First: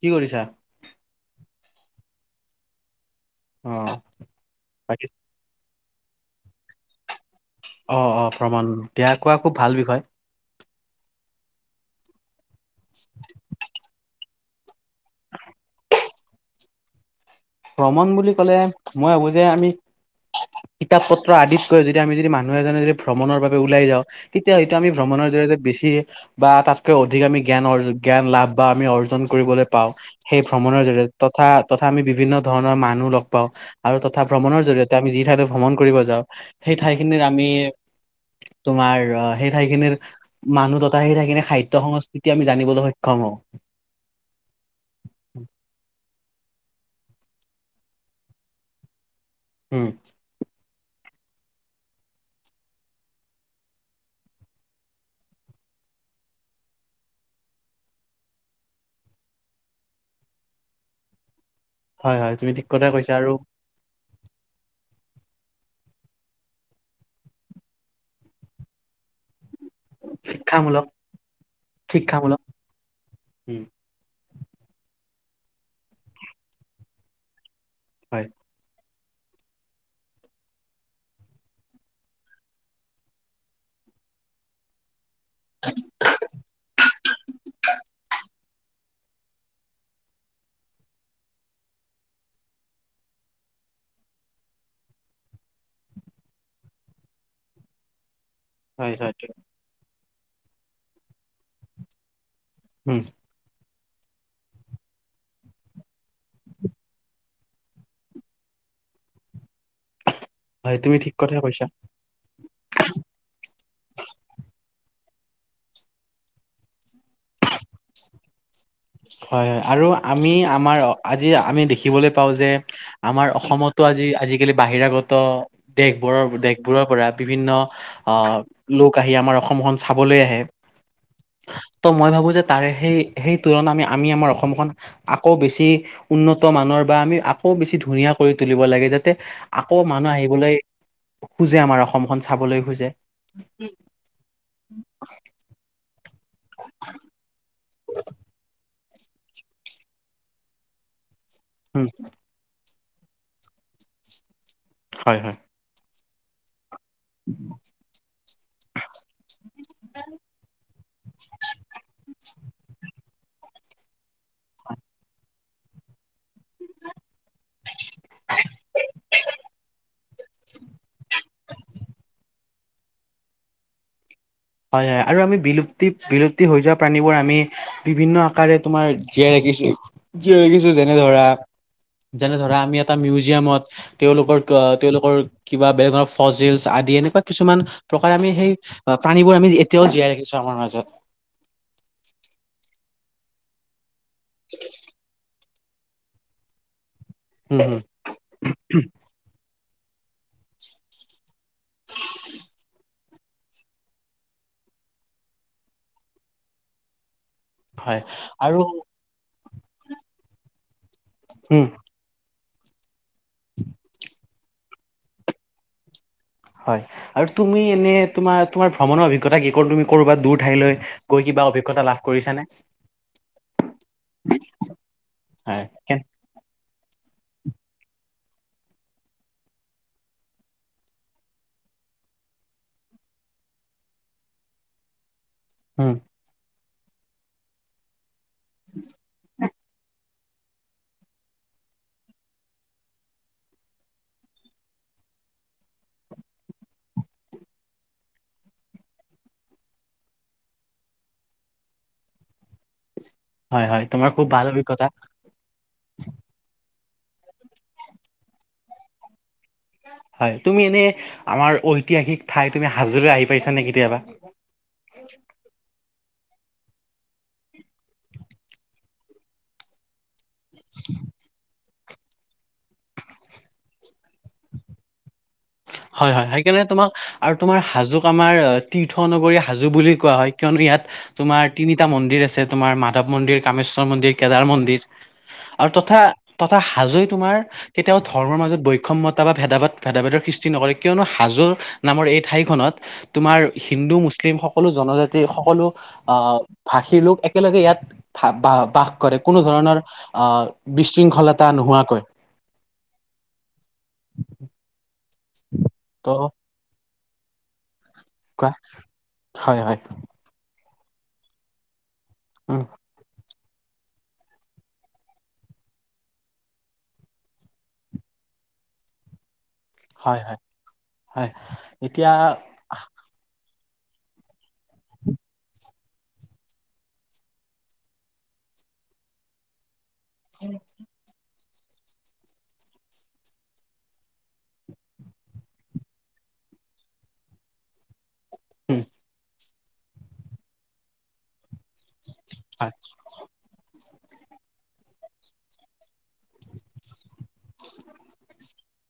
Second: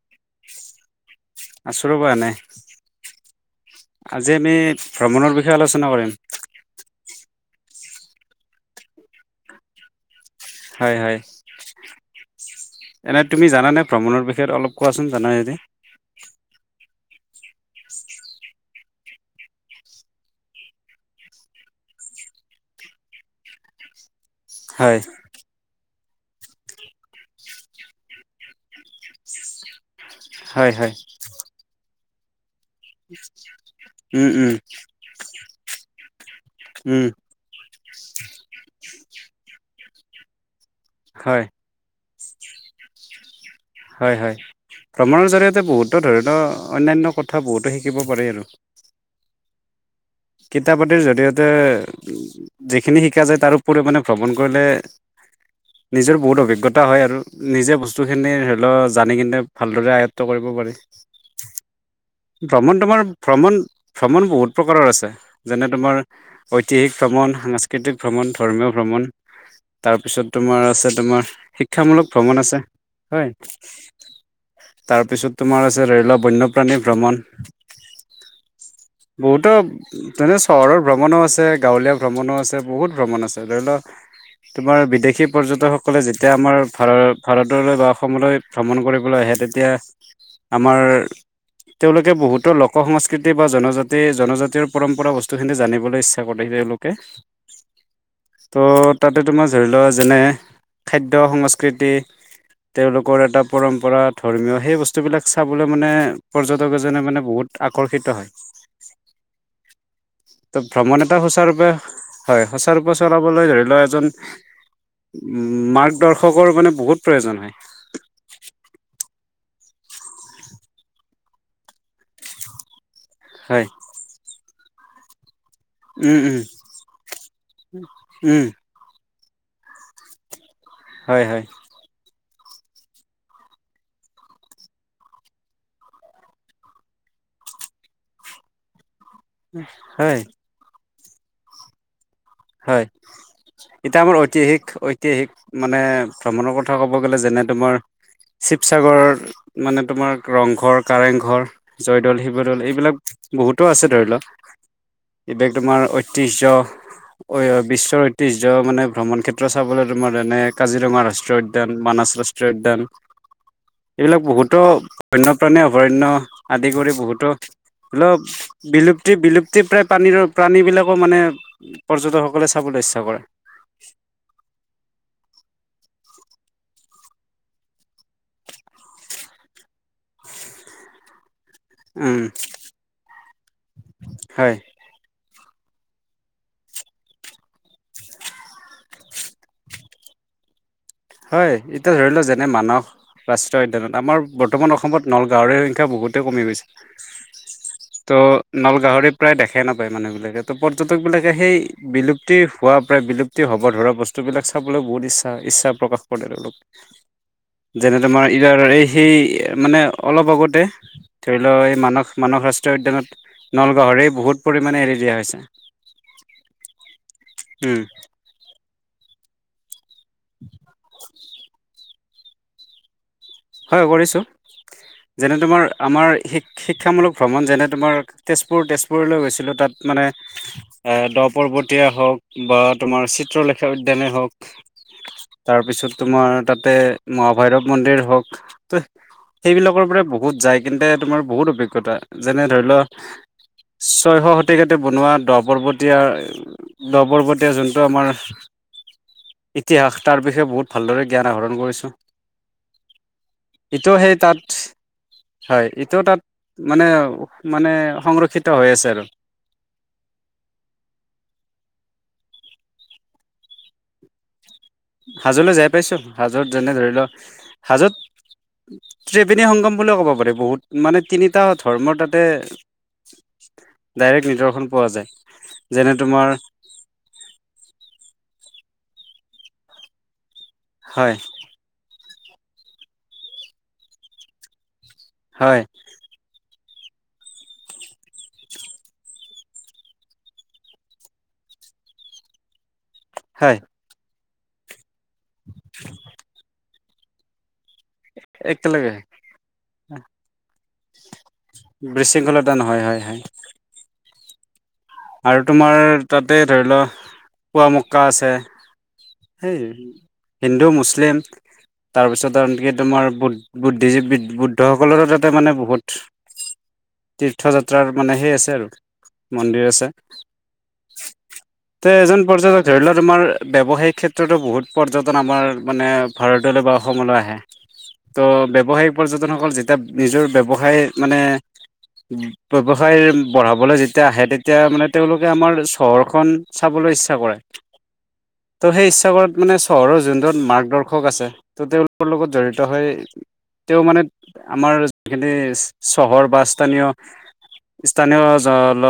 কি কৰিছা? আছোঁ ৰ'বা এনে অ', আজি আমি বাকী ভ্ৰমণৰ বিষয়ে আলোচনা- আলোচনা কৰিম- অ অ ভ্ৰমণ দিয়া কোৱা খুব ভাল বিষয়- হয় হয় এনে তুমি জানানে ভ্ৰমণৰ বিষয়ে- অলপ কোৱাচোন জানাই যদি ভ্ৰমণ বুলি ক'লে মই ভাবো যে আমি কিতাপ পত্ৰ আদিতকৈ যদি আমি যদি মানুহ এজনে যদি ভ্ৰমণৰ বাবে ওলাই যাওঁ তেতিয়া হয়ত আমি হয় ভ্ৰমণৰ জৰিয়তে বেছি বা তাতকৈ অধিক আমি জ্ঞান অ জ্ঞান লাভ বা আমি অৰ্জন কৰিবলৈ পাওঁ। সেই হয় ভ্ৰমণৰ হয়, জৰিয়তে তথা তথা আমি বিভিন্ন ধৰণৰ মানুহ লগ পাওঁ আৰু তথা উম উম ভ্ৰমণৰ জৰিয়তে আমি যি ঠাইলৈ ভ্ৰমণ কৰিব যাওঁ সেই উম, ঠাইখিনিৰ আমি তোমাৰ অ সেই ঠাইখিনিৰ মানুহ তথা সেই হয় ঠাইখিনিৰ খাদ্যয় সংস্কৃতি তেতিয়া আমি জানিবলৈ সক্ষম হওঁ। হয় হয় ভ্ৰমণৰ জৰিয়তে বহুতো ধৰণৰ অন্যান্য কথা বহুতো শিকিব পাৰি আৰু। উম। কিতাপ পাতিৰ জৰিয়তে যি খিনি শিকা যায় তাৰোপৰিও মানে ভ্ৰমণ কৰিলে- নিজৰ বহুত অভিজ্ঞতা হয় আৰু নিজে বস্তু খিনি ধৰি লওক জানি কিনে ভালদৰে আয়ত্ব কৰিব- হব্ পাৰে- হয় হয় তুমি ঠিক ভ্ৰমণ কথা তোমাৰ কৈছা আৰু ভ্ৰমণ- ভ্ৰমণ বহুত প্ৰকাৰৰ আছে, যেনে তোমাৰ ঐতিহাসিক ভ্ৰমণ সাংস্কৃতিক ভ্ৰমণ, ধৰ্মীয় ভ্ৰমণ- ভ্ৰমণ - তাৰপিছত তোমাৰ শিক্ষামূলক আছে তোমাৰ শিক্ষামূলক ভ্ৰমণ আছে, হয় উম তাৰপিছত তোমাৰ আছে ৰেল বন্যপ্ৰাণী ভ্ৰমণ হয় বহুতো ধনে চহৰৰ ভ্ৰমণো আছে গাঁৱলীয়া ভ্ৰমণো আছে বহুত ভ্ৰমণ আছে ধৰি লওক তোমাৰ বিদেশী পৰ্যটকসকলে যেতিয়া আমাৰ ভ ভাৰতলৈ বা অসমলৈ ভ্ৰমণ কৰিবলৈ আহে তেতিয়া আমাৰ তেওঁলোকে বহুতো লোক সংস্কৃতি বা জনজাতি জনজাতিৰ পৰম্পৰা বস্তুখিনি জানিবলৈ ইচ্ছা কৰে। তেওঁলোকে ত' হয় হয় তাতে তু- তোমাৰ ধৰি লোৱা যেনে- খাদ্য সংস্কৃতি উম তেওঁলোকৰ এটা পৰম্পৰা ধৰ্মীয় সেই বস্তুবিলাক চাবলৈ মানে পৰ্যটক এজনে মানে বহুত আকৰ্ষিত হয়। ত' হয় তুমি ভ্ৰমণ ঠিক এটা কথা কৈছা সুচাৰুৰূপে হয় সুচাৰুৰূপে চলাবলৈ ধৰি লও এজন মাৰ্গদৰ্শকৰ মানে বহুত প্ৰয়োজন হয়। হয় হয় আৰু আমি আমাৰ আজি আমি দেখিবলৈ পাও যে আমাৰ হয় অসমতো আজি আজিকালি বাহিৰাগত উম দেশবোৰৰ উম দেশবোৰৰ পৰা বিভিন্ন আহ উম লোক আহি আমাৰ অসমখন চাবলৈ আহে, হয় হয় ত মই ভাবো যে তাৰে সেই সেই তুলনাত আমি আমাৰ অসমখন আকৌ বেছি উন্নত মানৰ বা আমি আকৌ বেছি ধুনীয়া কৰি ত- তুলিব লাগে যাতে আকৌ মানুহ হয় আহিবলৈ খোজে আমাৰ অসম হয়, এতিয়া আমাৰ ঐতিহাসিক ঐতিহাসিক মানে ভ্ৰমণৰ কথা ক'ব গ'লে যেনে তোমাৰ শিৱ- শিৱসাগৰ মানে তোমাৰ ৰংঘৰ, কাৰেংঘৰ, উম, জয়দৌল, শিৱদৌল এইবিলাক বহুতো আছে ধৰি লও হয় হয় এইবিলাক তোমাৰ ঐতিহ্য বিশ্বৰ ঐতিহ্য মানে ভ্ৰমণ ক্ষেত্ৰ চাবলৈ তোমাৰ এনে কাজিৰঙা ৰাষ্ট্ৰীয় উদ্যান, মানছ ৰা- ষ্ট্ৰ উদ্যান [inaudible] এইবিলাক বহুতো বন্যপ্ৰাণীয়ে অভয়াৰণ্য আদি কৰি বহুতো ধৰি লওঁক বিলুপ্তি বিলুপ্তি প্ৰায় পানীৰ প্ৰাণী বিলাকো মানে পৰ্যটকসকলে চাবলে ইচ্ছা কৰে। হয় হয় আৰু আমি বিলুপ্তি বিলুপ্তি হৈ যোৱা প্ৰাণীবোৰ আমি বিভিন্ন আকাৰে তোমাৰ জীয়াই ইছ ইছ জিয়ই গৈছে যেনে ধৰা উম যেনে ধৰা আমি এটা মিউজিয়ামত তেওঁলোকৰ হয় তেওঁলোকৰ কিবা বেলেগ ধৰণৰ ফজিলচ আদি এনেকুৱা কিছুমান প্ৰকাৰে আমি সেই প্ৰাণীবোৰ আমি এতিয়াও জীয়াই ৰাখিছো আমাৰ মাজত। হয় এতিয়া ধৰি লও যেনে মানস ৰাষ্ট্ৰীয় উদ্যানত আমাৰ বৰ্তমান অসমত নলগাহৰি সংখ্যা বহুতেই কমি গৈছে। হম হম ত' নল গাহৰি প্ৰায় দেখাই নাপায় মানুহ বিলাকে তো পৰ্যটক বিলাক সেই বিলুপ্তি হোৱা বা বিলুপ্তি হ'ব ধৰা বস্তুবিলাক চাবলৈ বহুত ইচ্ছা ইচ্ছা প্ৰকাশ পৰটেল আৰু অলপ যেনে হয় তোমাৰ আৰু এই সেই মানে অলপ আগতে ধৰি লও হম এই মানস মানস ৰাষ্ট্ৰ ৰাষ্ট্ৰীয় উদ্যানত নলগাহৰি বহুত পৰিমাণে এৰি দিয়া হৈছে হয় আৰু তুমি উম এনে তোমাৰ তোমাৰ ভ্ৰমণৰ অভিজ্ঞতা কি? ক'ত তুমি কৰবাত দূৰ ঠাইলৈ গৈ কিবা অভিজ্ঞতা লাভ কৰিছা নে? হয় কৰিছোঁ যেনে তোমাৰ হয় আমাৰ শিক শিক্ষামূলক ভ্ৰমণ যেনে তোমাৰ তেজপুৰ তেজপুৰলৈ গৈছিলোঁ তাত মানে দ পৰ্বতিয়া হওক বা তোমাৰ চিত্ৰলেখা উদ্যানে হওক উম তাৰপিছত তোমাৰ তাতে মহাভৈৰৱ মন্দিৰ হওক ত সেইবিলাকৰ পৰা বহু- বহুত যায় কিন্তে তোমাৰ বহুত অভিজ্ঞতা যেনে ধৰি ল ছয়শ শতিকতে বনোৱা দ পৰ্বতীয়া দহ পৰ্বতীয়া যোনটো আমাৰ ইতিহাস তাৰ বিষয়ে বহুত ভালদৰে জ্ঞান আহৰণ কৰিছোঁ। হয় হয় ইটো তোমাৰ সেই খুব ভাল তাত অভিজ্ঞতা হয় ইটো তাত মানে মানে সংৰক্ষিত হৈ আছে আৰু হয় তুমি এনেই আমাৰ ঐতিহাসিক ঠাই তুমি হাজো লৈ আহি পাইছানে কেতিয়াবা? হাজোলৈ যায় পাইছো হাজোত যেনে ধৰি লও হাজোত ত্ৰিৱেণী সংগম বুলিও ক'ব পাৰি বহুত মানে তিনিটা ধৰ্মৰ তাতে ডাইৰেক্ট নিদৰ্শন পোৱা যায় যেনে হয় হয় তোমাৰ সেইকাৰণে তোমাক আৰু তোমাৰ হাজোক আমাৰ তীৰ্থ নগৰি হাজো বুলি কোৱা হয় কিয়নো ইয়াত হয় তোমাৰ তিনিটা মন্দিৰ আছে তোমাৰ মাধৱ মন্দিৰ কামেশ্বৰ মন্দিৰ কেদাৰ মন্দিৰ হয় আৰু তথা হাজোই তোমাৰ কেতিয়াও ধৰ্মৰ মাজত বৈষম্যতা বা ভেদাভেদ ভেদা ভেদাৰ সৃ সৃষ্টি নকৰে কিয়নো হাজোৰ নামৰ এই ঠাইখনত তোমাৰ হয় হিন্দু মুছলিম সকলো জনজাতীয় যি সকলো অহ ভাষিৰ লোক একেলগে ইয়াত বা বা বাস একেলগে কৰে কোনো ধৰণৰ অহ বিশৃংখলা বিশৃংখলা নহয় হয় হয় আৰু তোমাৰ ত' তাতে ধৰি লোৱা পোৱা মুখ কা আছে কোৱা সেই হয় হয় হিন্দু মুছলিম মুছলিম তাৰপিছত উম আনকি তোমাৰ বুদ্ধ বুদ্ধিজীৱ বুদ্ধ সকলৰো তাতে মানে বহুত তীৰ্থ যাত্ৰাৰ মানে সেই আছে আৰু মন্দিৰ আছে হয় হয় হয় তে এতিয়া এজন পৰ্যটক ধৰিলোৱা তোমাৰ ব্যৱসায়িক ক্ষেত্ৰতো বহুত পৰ্যটন আমাৰ মানে ভাৰতলৈ বা অসমলৈ আহে ত' ব্যৱসায়িক পৰ্যটন সকল যেতিয়া নিজৰ ব্যৱসায় মানে ব্যৱসায় বঢ়াবলৈ যেতিয়া আহে তেতিয়া মানে তেওঁলোকে আমাৰ চহৰখন চাবলৈ ইচ্ছা কৰে ত' উম সেই ইচ্ছা কৰাত মানে চহৰৰ জোনজন মাৰ্গদৰ্শক আছে ত' তেওঁলোকৰ লগত জড়িত হয় হৈ তেওঁ মানে আমাৰ যিখিনি চহৰ বা স্থানীয় স্থানীয় জ ল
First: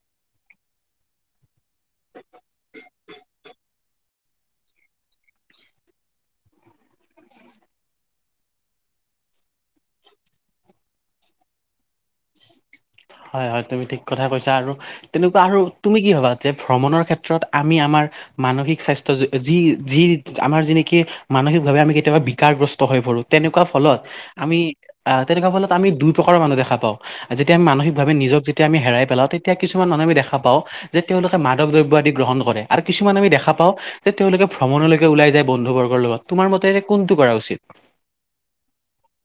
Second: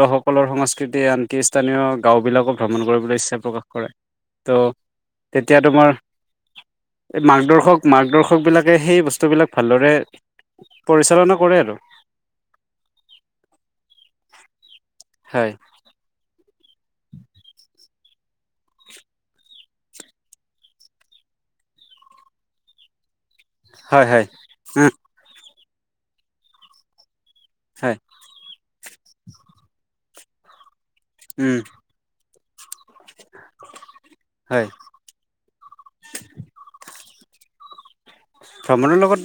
লো লোকসকলৰ সংস্কৃতিয়ে আনকি স্থানীয় গাঁওবিলাকো ভ্ৰমণ কৰিবলৈ ইচ্ছা প্ৰকাশ কৰে ত' তেতিয়া তোমাৰ এই মাৰ্গদৰ্শক মাৰ্গদৰ্শক বিলাকে সেই বস্তুবিলাক ভালদৰে পৰিচালনা কৰে আৰু হয় হয় তুমি ঠিক কথাই কৈছা আৰু তেনেকুৱা হয় আৰু তুমি কি ভাবা যে ভ্ৰমণৰ ক্ষেত্ৰত আমি আমাৰ মানসিক স্বাস্থ্য যি যি আমাৰ যিনেকি মানসিক ভাৱে আমি কেতিয়াবা বিকাৰগ্ৰস্ত হৈ পৰোঁ। তেনেকুৱা ফলত হয় হয় আমি উম আ আমি দুই প্ৰকাৰ মানুহ দেখা পাও যেতিয়া আমি মানসিক হয় আমি নিজক যেতিয়া আমি হেৰাই পেলাও তেতিয়া কিছুমানুহ আমি দেখা পাওঁ যে তেওঁলোকে উম মাদক দ্ৰব্য আদি গ্ৰহণ আৰ কিছুমান আমি দেখা পাওঁ যে তেওঁলোকে হয় ভ্ৰমণলৈকে ওলাই যায় বন্ধুবৰ্গৰ লগত তোমাৰ মতে কোনটো কৰা [unintelligible] ভ্ৰমণৰ লগত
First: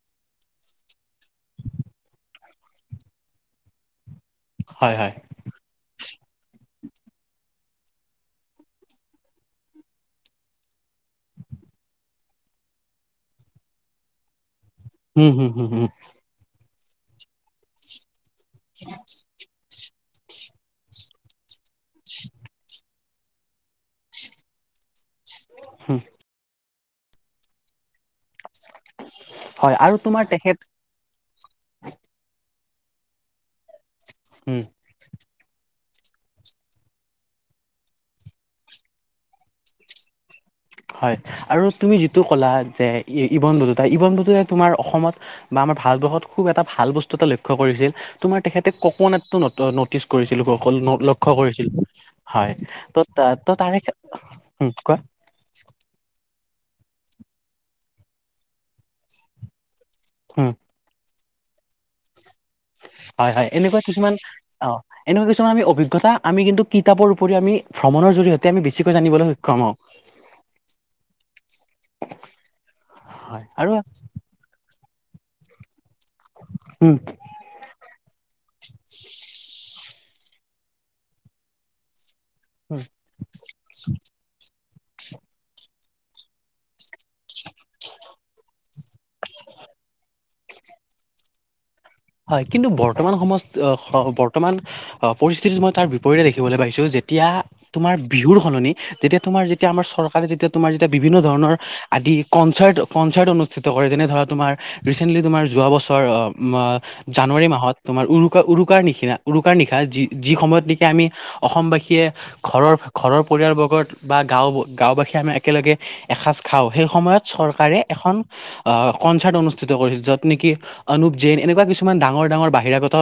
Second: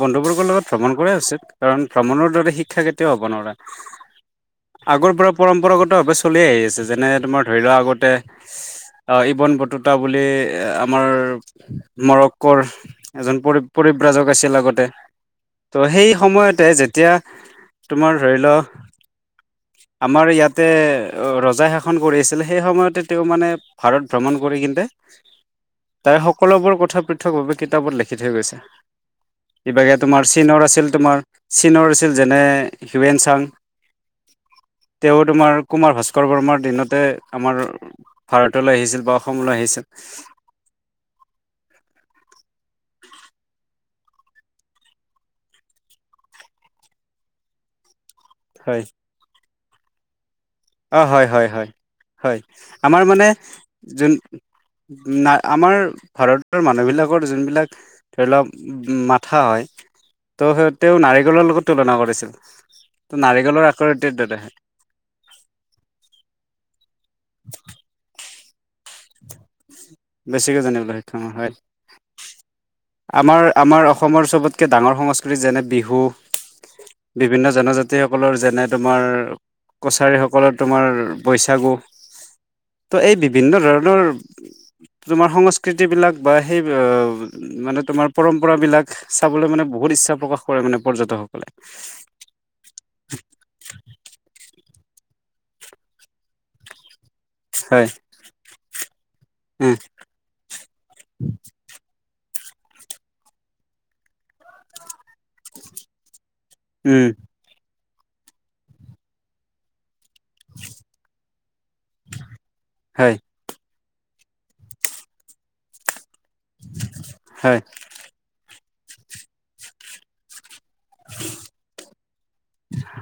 বন্ধুবৰ্গৰ লগত ভ্ৰমণ কৰা উচিত কাৰণ ভ্ৰমণৰ দৰে শিক্ষা কেতিয়াও হ'ব নোৱাৰে। হয় আগৰ হয় পৰা পৰম্পৰাগত ভাৱে চলি আহি আছে যেনে তোমাৰ ধৰি লোৱা আগতে অহ, ইবন বটুতা বুলি আমাৰ মৰক্কৰ এজন পৰি পৰিব্ৰাজক আছিল আগতে উম হুম হুম ত' হুম সেই সময়তে যে এতিয়া তোমাৰ ধৰি ল ' আমাৰ ইয়াতে ৰজাই শাসন সন কৰি আছিল সেই সময়তে তেওঁ মানে ভাৰত ভ্ৰমণ কৰি কিন্তে হুম তাই সকলোবোৰ কথা পৃথকভাৱে কিতাপত লিখি থৈ গৈছে হয় এইভাগে আৰু তোমাৰ তেখেত চীনৰ আছিল তোমাৰ চীনৰ আছিল যেনে হিউৱেন চাং উম তেওঁ তোমাৰ কুমাৰ ভাস্কৰ বৰ্মাৰ দিনতে আমাৰ ভাৰতলৈ আহিছিল বা অসমলৈ আহিছিল হয় আৰু তুমি যিটো কলা যে ইবন দদতাই ইবন দদতাই তোমাৰ অসমত বা আমাৰ ভাৰতবৰ্ষত খুব এটা ভাল বস্তু এটা লক্ষ্য কৰিছিল তোমাৰ তেখেতে হয় কক নেতটো নটিচ কৰিছিল অ [unintelligible] হয় লক্ষ্য হয় হয় কৰিছিল হয় আমাৰ ত' মানে তা-তাৰে যোন কোৱা না আমাৰ ভাৰতৰ মানুহবিলাকৰ যোনবিলাক ধৰি লওক মাথা হয় উম ত' সিহঁতে নাৰিকলৰ লগত তুলনা কৰিছিল ত' হয় -হয় নাৰিকলৰ এনেকুৱা আকৃতিৰ কিছুমান দৰেহে অগ এনেকুৱা কিছুমান আমি অভিজ্ঞতা আমি কিন্তু কিতাপৰ উপৰিও আমি ভ্ৰমণৰ জৰিয়তে আমি বেছিকৈ জানিবলৈ সক্ষম হওঁ। বেছিকে জানিবলৈ সক্ষম হয় আমাৰ হয় আৰু -আমাৰ অসমৰ চবতকে ডাঙৰ সংস্কৃতি যেনে-বিহু উম বিভিন্ন জনজাতি সকলৰ যেনে তোমাৰ কছাৰী হক অকলৰ তোমাৰ বৈছাগু তো এই বিভিন্ন ধৰণৰ তোমাৰ সংস্ক সংকৃতিবিলাক বা সেই মানে তোমাৰ পৰম্পৰাবিলাক চাবলৈ মানে বহুত ইচ্ছা প্ৰকাশ কৰে মানে পৰ্যটকসকলে হয় কিন্তু অগ পৰিস্থিতিত মই তাৰ বিপৰীতে দেখিবলৈ পাইছো যে তিয়া হয় তোমাৰ বিহুৰ সলনি যেতিয়া তোমাৰ যেতিয়া উম আমাৰ চৰকাৰে যেতিয়া তোমাৰ যেতিয়া বিভিন্ন ধৰণৰ আদি কনচাৰ্ট -কনচাৰ্ট অনুষ্ঠিত কৰে যেনে ধৰা তোমাৰ ৰিচেণ্টলি তোমাৰ যোৱা বছৰ আহ, উম জানুৱাৰী মাহত তোমাৰ উৰুকা- উৰুকাৰ নিশিনা উৰুকাৰ নিশা যি যি সময়ত নেকি আমি অসমবাসীয়ে ঘৰৰ- হয় ঘৰৰ পৰিয়ালবৰ্গত বা গাঁও গাঁওবাসীয়ে আমি একেলগে এসাঁজ খাওঁ সেই সময়ত হয় চৰকাৰে এখন অহ, কনচাৰ্ট অনুষ্ঠিত কৰিছিল যত নেকি অনুপ জৈন এনেকুৱা কিছুমান ডাঙৰ -ডাঙৰ বাহিৰাগত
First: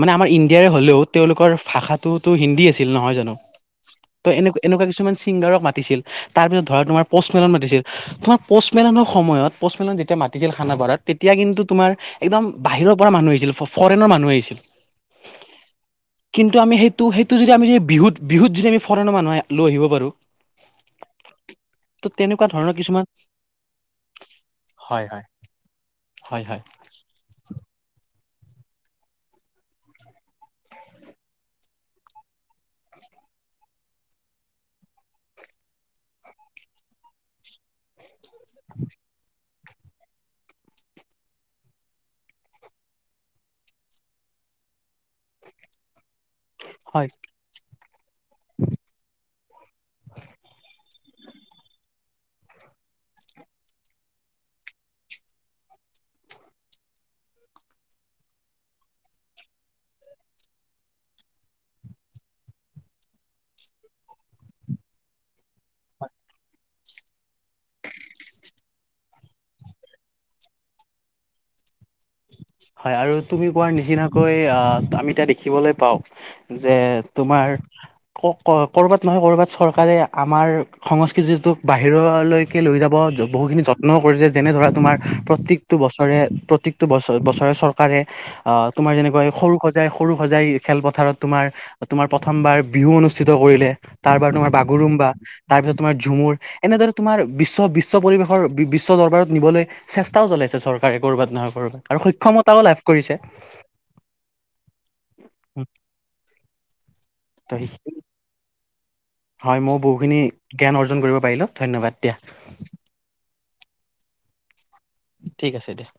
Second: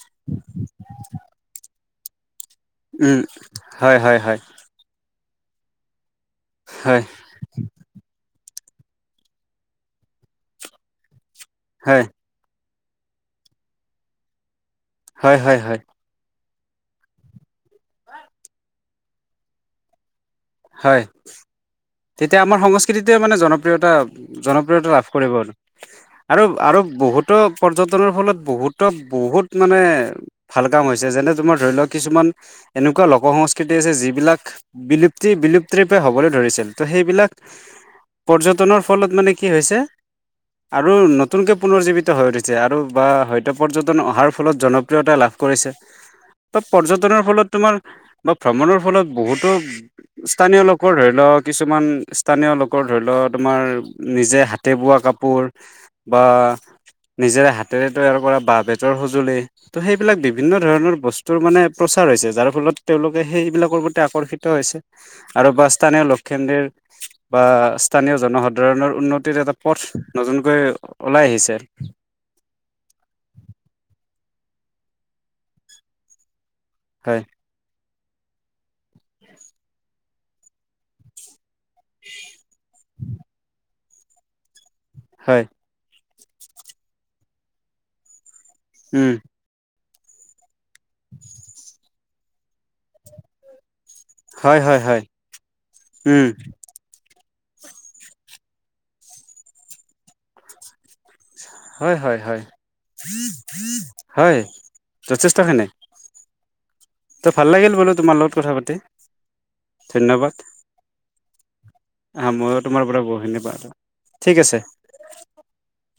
মানে আমাৰ ইণ্ডিয়াৰে হ'লেও তেওঁলোকৰ ভাষাটোত তো হিন্দী আছিল নহয় উম জানো হয় হয় ত' হয় এনে এনেকুৱা কিছুমান ছিংগাৰক মাতিছিল তাৰপিছত ধৰা হয় তোমাৰ পচ মেলন মাতিছিল তোমাৰ পৌচমেলনৰ সময়ত পৌচমেলন যেতিয়া মাতিছিল খানা পাৰাত তেতিয়া কিন্তু তোমাৰ হয় একদম বাহিৰৰ পৰা মানুহ আহিছিল ফৰেনৰ মানুহ আহিছিল। হয় -হয় -হয় কিন্তু আমি সেইটো -সেইটো যদি আমি যদি বিহুত- বিহুত যদি আমি ফৰেণৰ মানুহ লৈ আহিব পাৰোঁ হয়। তেতিয়া আমাৰ ধৰণৰ কিছুমান সংস্কৃতিটোৱে মানে জনপ্ৰিয়তা- জনপ্ৰিয়তা লাভ হয় হয় কৰিব আৰু- আৰু হয় হয় - আৰু বহুতো পৰ্যটনৰ ফলত বহুতক - বহুত মানে ভাল কাম হৈছে যেনে তোমাৰ ধৰি লোৱা কিছুমান এনেকুৱা লোক -সংস্কৃতি আছে যিবিলাক বিলুপ্তি -বিলুপ্তিৰূপে হবলৈ ধৰিছিল। ত সেইবিলাক পৰ্যটনৰ ফলত মানে কি হৈছে আৰু নতুনকে পুনৰজীৱিত হৈ উঠিছে আৰু বা হয়তো পৰ্যটন অহাৰ ফলত জনপ্ৰিয়তা লাভ কৰিছে ত হয় পৰ্যটনৰ ফলত তোমাৰ বা ভ্ৰমণৰ ফলত বহুতো স্থানীয় লোকৰ লওক কিছুমান স্থানীয় লোকৰ ধৰি ল তোমাৰ নিজে হাতে বোৱা কাপোৰ বা নিজেৰে হাতেৰে তৈয়াৰ কৰা বা- বেতৰ সঁজুলি ত সেইবিলাক বিভিন্ন ধৰণৰ বস্তুৰ মানে প্ৰস্তুত হৈছে যাৰ ফলত তেওঁলোকে সেইবিলাকৰ প্ৰতি আকৰ্ষিত হৈছে আৰু বাস্তানে খেন্দৰ বা স্থানীয় জনসাধাৰণৰ উন্নতিৰ এটা পথ নতুনকৈ ওলাই আহিছে হয় আৰু তুমি কোৱাৰ নিচিনাকৈ আহ আমি এতিয়া দেখিবলৈ পাওঁ যে হয়। তোমাৰ ক'ৰবাত নহয় ক'ৰবাত চৰকাৰে আমাৰ সংস্কৃতিটোক বাহিৰলৈকে লৈ যাব বহুখিনি যত্ন কৰিছে যেনে ধৰা তোমাৰ হয় প্ৰত্যেকটো বস্তু প্ৰত্যেকটো বছ বছৰে চৰকাৰে অ' তোমাৰ উম যেনেকুৱা সৰু সজাই -সৰু সজাই খেলপথাৰত তোমাৰ -তোমাৰ প্ৰথমবাৰ বিহু অনুষ্ঠিত কৰিলে তাৰ পৰা তোমাৰ হয় হয় হয় বাগুৰুম্বা, তাৰ পিছত তোমাৰ উম ঝুমুৰ এনেদৰে তোমাৰ বিশ্ব -বিশ্ব পৰিৱেশৰ বিশ্ব দৰবাৰত নিবলৈ চেষ্টাও চলাইছে চৰকাৰে ক'ৰবাত নহয় ক'ৰবাত হয় আৰু -হয় -হয় সক্ষমতাও লাভ কৰিছে -হয় যথেষ্টখিনি। [inaudible] তো ভাল ত লাগিল বোলো তোমাৰ লগত কথা পাতি হয় মইও বহুখিনি ধন্যবাদ জ্ঞান অৰ্জন কৰিব পাৰিলো ধন্যবাদ দিয়া আহ মইও তোমাৰ পৰা বহুত ধন্যবাদ ঠিক আছে ঠিক আছে দিয়া